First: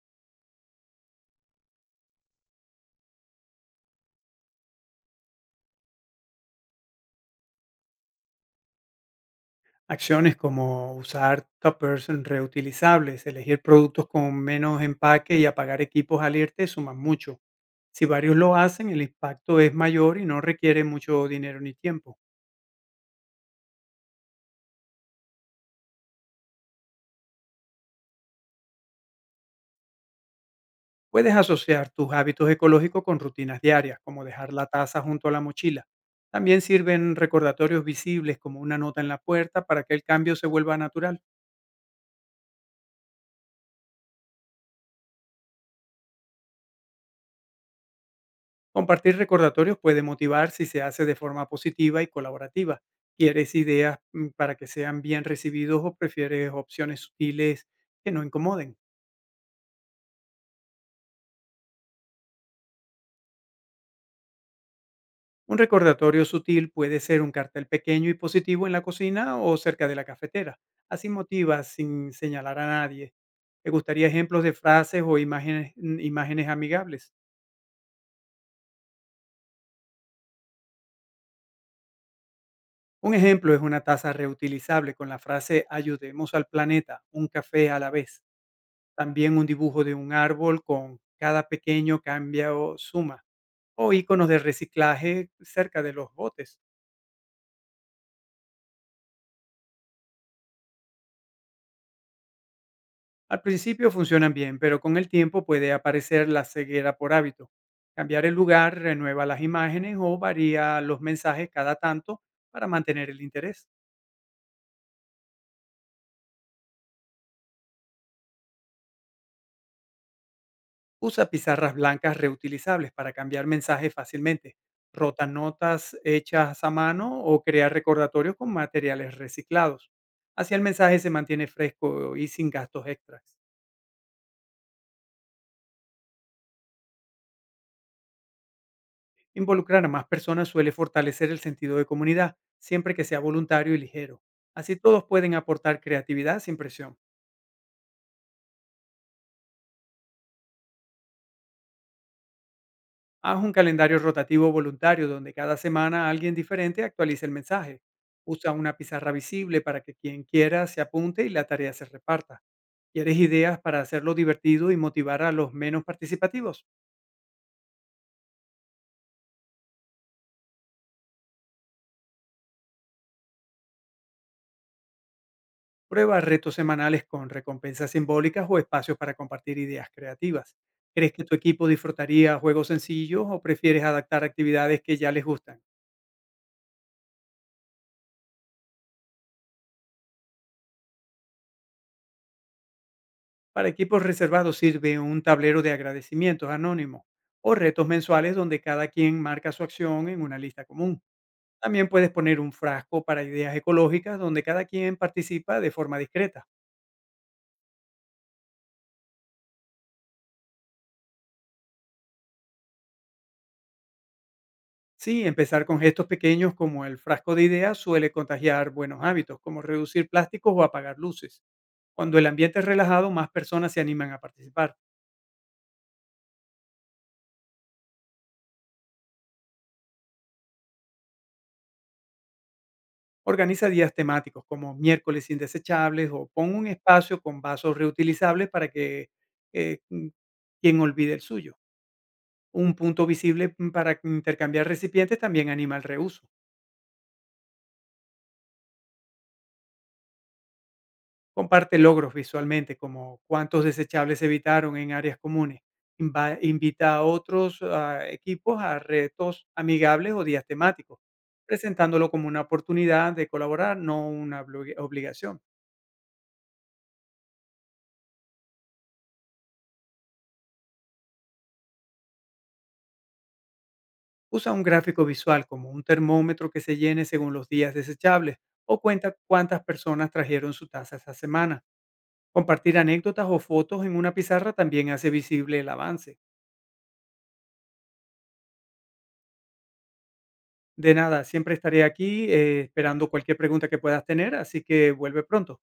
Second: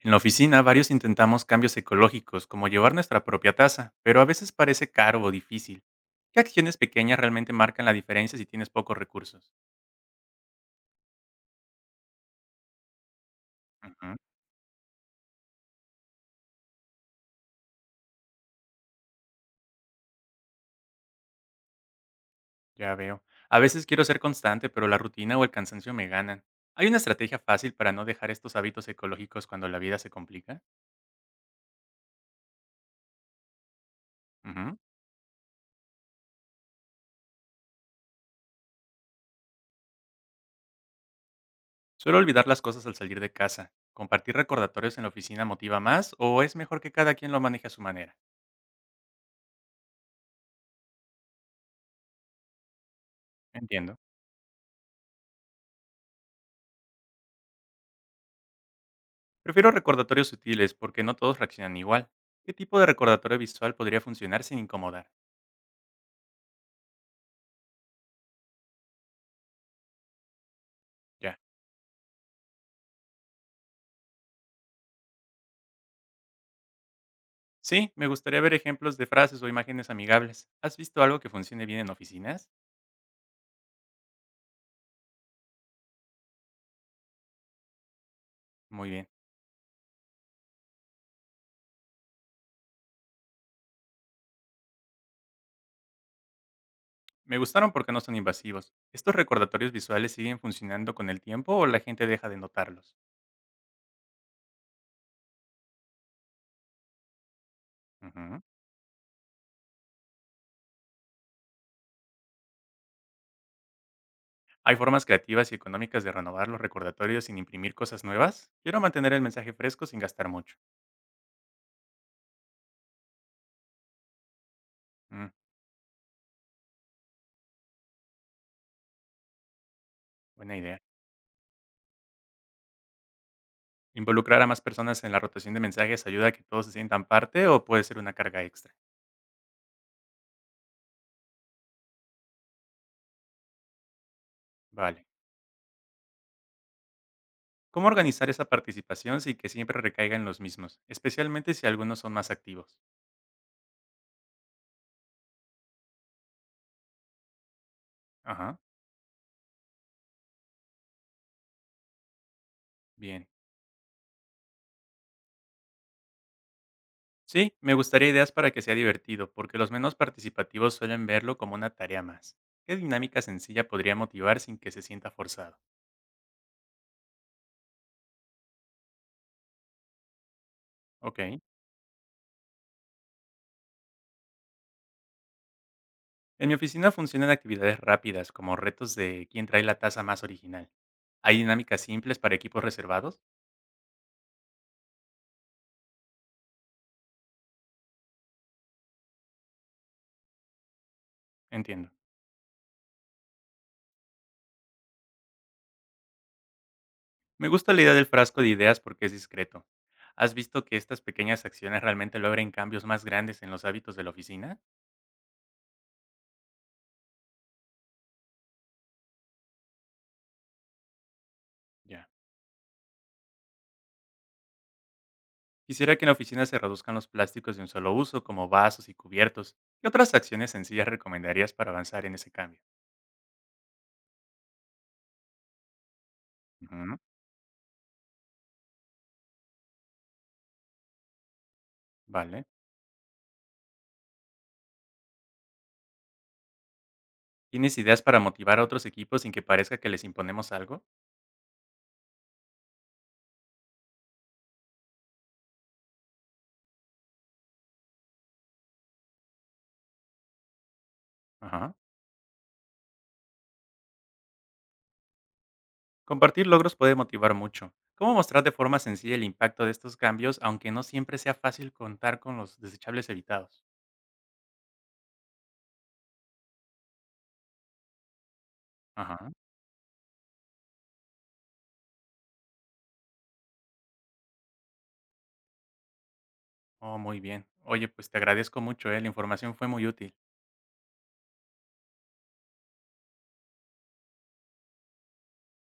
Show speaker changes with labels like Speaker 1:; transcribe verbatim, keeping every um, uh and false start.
Speaker 1: En la oficina varios intentamos cambios ecológicos, como llevar nuestra propia taza, pero a veces parece caro o difícil. ¿Qué acciones pequeñas realmente marcan la diferencia si tienes pocos recursos?
Speaker 2: Acciones como usar toppers reutilizables, elegir productos
Speaker 1: Ujú,
Speaker 2: con menos empaque y apagar equipos al irte suman mucho. Si varios lo hacen, el impacto es mayor y no requiere mucho dinero ni tiempo.
Speaker 1: ya veo. A veces quiero ser constante, pero la rutina o el cansancio me ganan. ¿Hay una estrategia fácil para no dejar estos hábitos ecológicos cuando la vida se complica?
Speaker 2: Puedes asociar tus hábitos ecológicos con rutinas diarias, como dejar la
Speaker 1: Ujú.
Speaker 2: taza junto a la mochila. También sirven recordatorios visibles como una nota en la puerta para que el cambio se vuelva natural.
Speaker 1: Suelo olvidar las cosas al salir de casa. ¿Compartir recordatorios en la oficina motiva más o es mejor que cada quien lo maneje a su manera?
Speaker 2: Compartir recordatorios puede motivar si se hace de forma positiva y colaborativa. ¿Quieres ideas
Speaker 1: Entiendo.
Speaker 2: mm, para que sean bien recibidos o prefieres opciones sutiles que no incomoden?
Speaker 1: Prefiero recordatorios sutiles porque no todos reaccionan igual. ¿Qué tipo de recordatorio visual podría funcionar sin incomodar?
Speaker 2: Un recordatorio sutil puede ser un cartel pequeño y positivo en la cocina o cerca de la cafetera. Así
Speaker 1: Ya.
Speaker 2: motiva sin señalar a nadie. ¿Te gustaría ejemplos de frases o imágenes, mm, imágenes amigables?
Speaker 1: Sí, me gustaría ver ejemplos de frases o imágenes amigables. ¿Has visto algo que funcione bien en oficinas?
Speaker 2: Un ejemplo es una taza reutilizable con la frase ayudemos al planeta, un café a la vez.
Speaker 1: Muy bien.
Speaker 2: También un dibujo de un árbol con cada pequeño cambio o suma, o iconos de reciclaje cerca de los botes.
Speaker 1: Me gustaron porque no son invasivos. ¿Estos recordatorios visuales siguen funcionando con el tiempo o la gente deja de notarlos?
Speaker 2: Al principio funcionan bien, pero con el tiempo puede aparecer la ceguera por hábito. Cambiar el
Speaker 1: Ujú.
Speaker 2: lugar renueva las imágenes o varía los mensajes cada tanto para mantener el interés.
Speaker 1: ¿Hay formas creativas y económicas de renovar los recordatorios sin imprimir cosas nuevas? Quiero mantener el mensaje fresco sin gastar mucho.
Speaker 2: Usa pizarras blancas reutilizables para cambiar mensajes fácilmente, rota
Speaker 1: Mm,
Speaker 2: notas hechas a mano o crear recordatorios con materiales reciclados. Así
Speaker 1: buena
Speaker 2: el
Speaker 1: idea.
Speaker 2: mensaje se mantiene fresco y sin gastos extras.
Speaker 1: Involucrar a más personas en la rotación de mensajes ayuda a que todos se sientan parte o puede ser una carga extra.
Speaker 2: Involucrar a más personas suele fortalecer el sentido de comunidad, siempre que sea voluntario y ligero. Así todos
Speaker 1: Vale.
Speaker 2: pueden aportar creatividad sin presión.
Speaker 1: ¿Cómo organizar esa participación sin que siempre recaigan los mismos, especialmente si algunos son más activos?
Speaker 2: Haz un calendario rotativo voluntario donde cada semana alguien diferente actualice el mensaje. Usa
Speaker 1: Ajá,
Speaker 2: una pizarra visible para que quien quiera se apunte y la tarea se reparta. ¿Quieres
Speaker 1: bien.
Speaker 2: ideas para hacerlo divertido y motivar a los menos participativos?
Speaker 1: Sí, me gustaría ideas para que sea divertido, porque los menos participativos suelen verlo como una tarea más. ¿Qué dinámica sencilla podría motivar sin que se sienta forzado?
Speaker 2: Prueba retos semanales con recompensas simbólicas o espacios para compartir ideas creativas. ¿Crees que tu
Speaker 1: Ok.
Speaker 2: equipo disfrutaría juegos sencillos o prefieres adaptar actividades que ya les gustan?
Speaker 1: En mi oficina funcionan actividades rápidas, como retos de quién trae la taza más original. ¿Hay dinámicas simples para equipos reservados?
Speaker 2: Para equipos reservados sirve un tablero de agradecimientos anónimo o retos mensuales donde cada quien marca su acción en una lista común. También
Speaker 1: Entiendo.
Speaker 2: puedes poner un frasco para ideas ecológicas donde cada quien participa de forma discreta.
Speaker 1: Me gusta la idea del frasco de ideas porque es discreto. ¿Has visto que estas pequeñas acciones realmente logren cambios más grandes en los hábitos de la oficina?
Speaker 2: Sí, empezar con gestos pequeños como el frasco de ideas suele contagiar buenos hábitos, como reducir plásticos o apagar luces.
Speaker 1: Ya.
Speaker 2: Cuando el ambiente es relajado, más personas se animan a participar.
Speaker 1: Quisiera que en la oficina se reduzcan los plásticos de un solo uso, como vasos y cubiertos. ¿Qué otras acciones sencillas recomendarías para avanzar en ese cambio?
Speaker 2: Organiza días temáticos como miércoles indesechables o pon un
Speaker 1: Ujú,
Speaker 2: espacio con vasos reutilizables para que eh, mm, quien olvide el suyo.
Speaker 1: vale.
Speaker 2: Un punto visible mm, para intercambiar recipientes también anima el reuso.
Speaker 1: ¿Tienes ideas para motivar a otros equipos sin que parezca que les imponemos algo?
Speaker 2: Comparte logros visualmente como cuántos desechables se evitaron en áreas comunes. Inva- invita a otros ah, equipos a retos amigables o días temáticos,
Speaker 1: Ajá.
Speaker 2: presentándolo como una oportunidad de colaborar, no una obli- obligación.
Speaker 1: Compartir logros puede motivar mucho. ¿Cómo mostrar de forma sencilla el impacto de estos cambios, aunque no siempre sea fácil contar con los desechables evitados?
Speaker 2: Usa un gráfico visual como un termómetro que se llene según los días desechables o cuenta
Speaker 1: Ajá.
Speaker 2: cuántas personas trajeron su taza esa semana. Compartir anécdotas o fotos en una pizarra también hace visible el avance.
Speaker 1: Oh, muy bien. Oye, pues te agradezco mucho, eh, la información fue muy útil.
Speaker 2: De nada, siempre estaré aquí eh, esperando cualquier pregunta que puedas tener, así que vuelve pronto.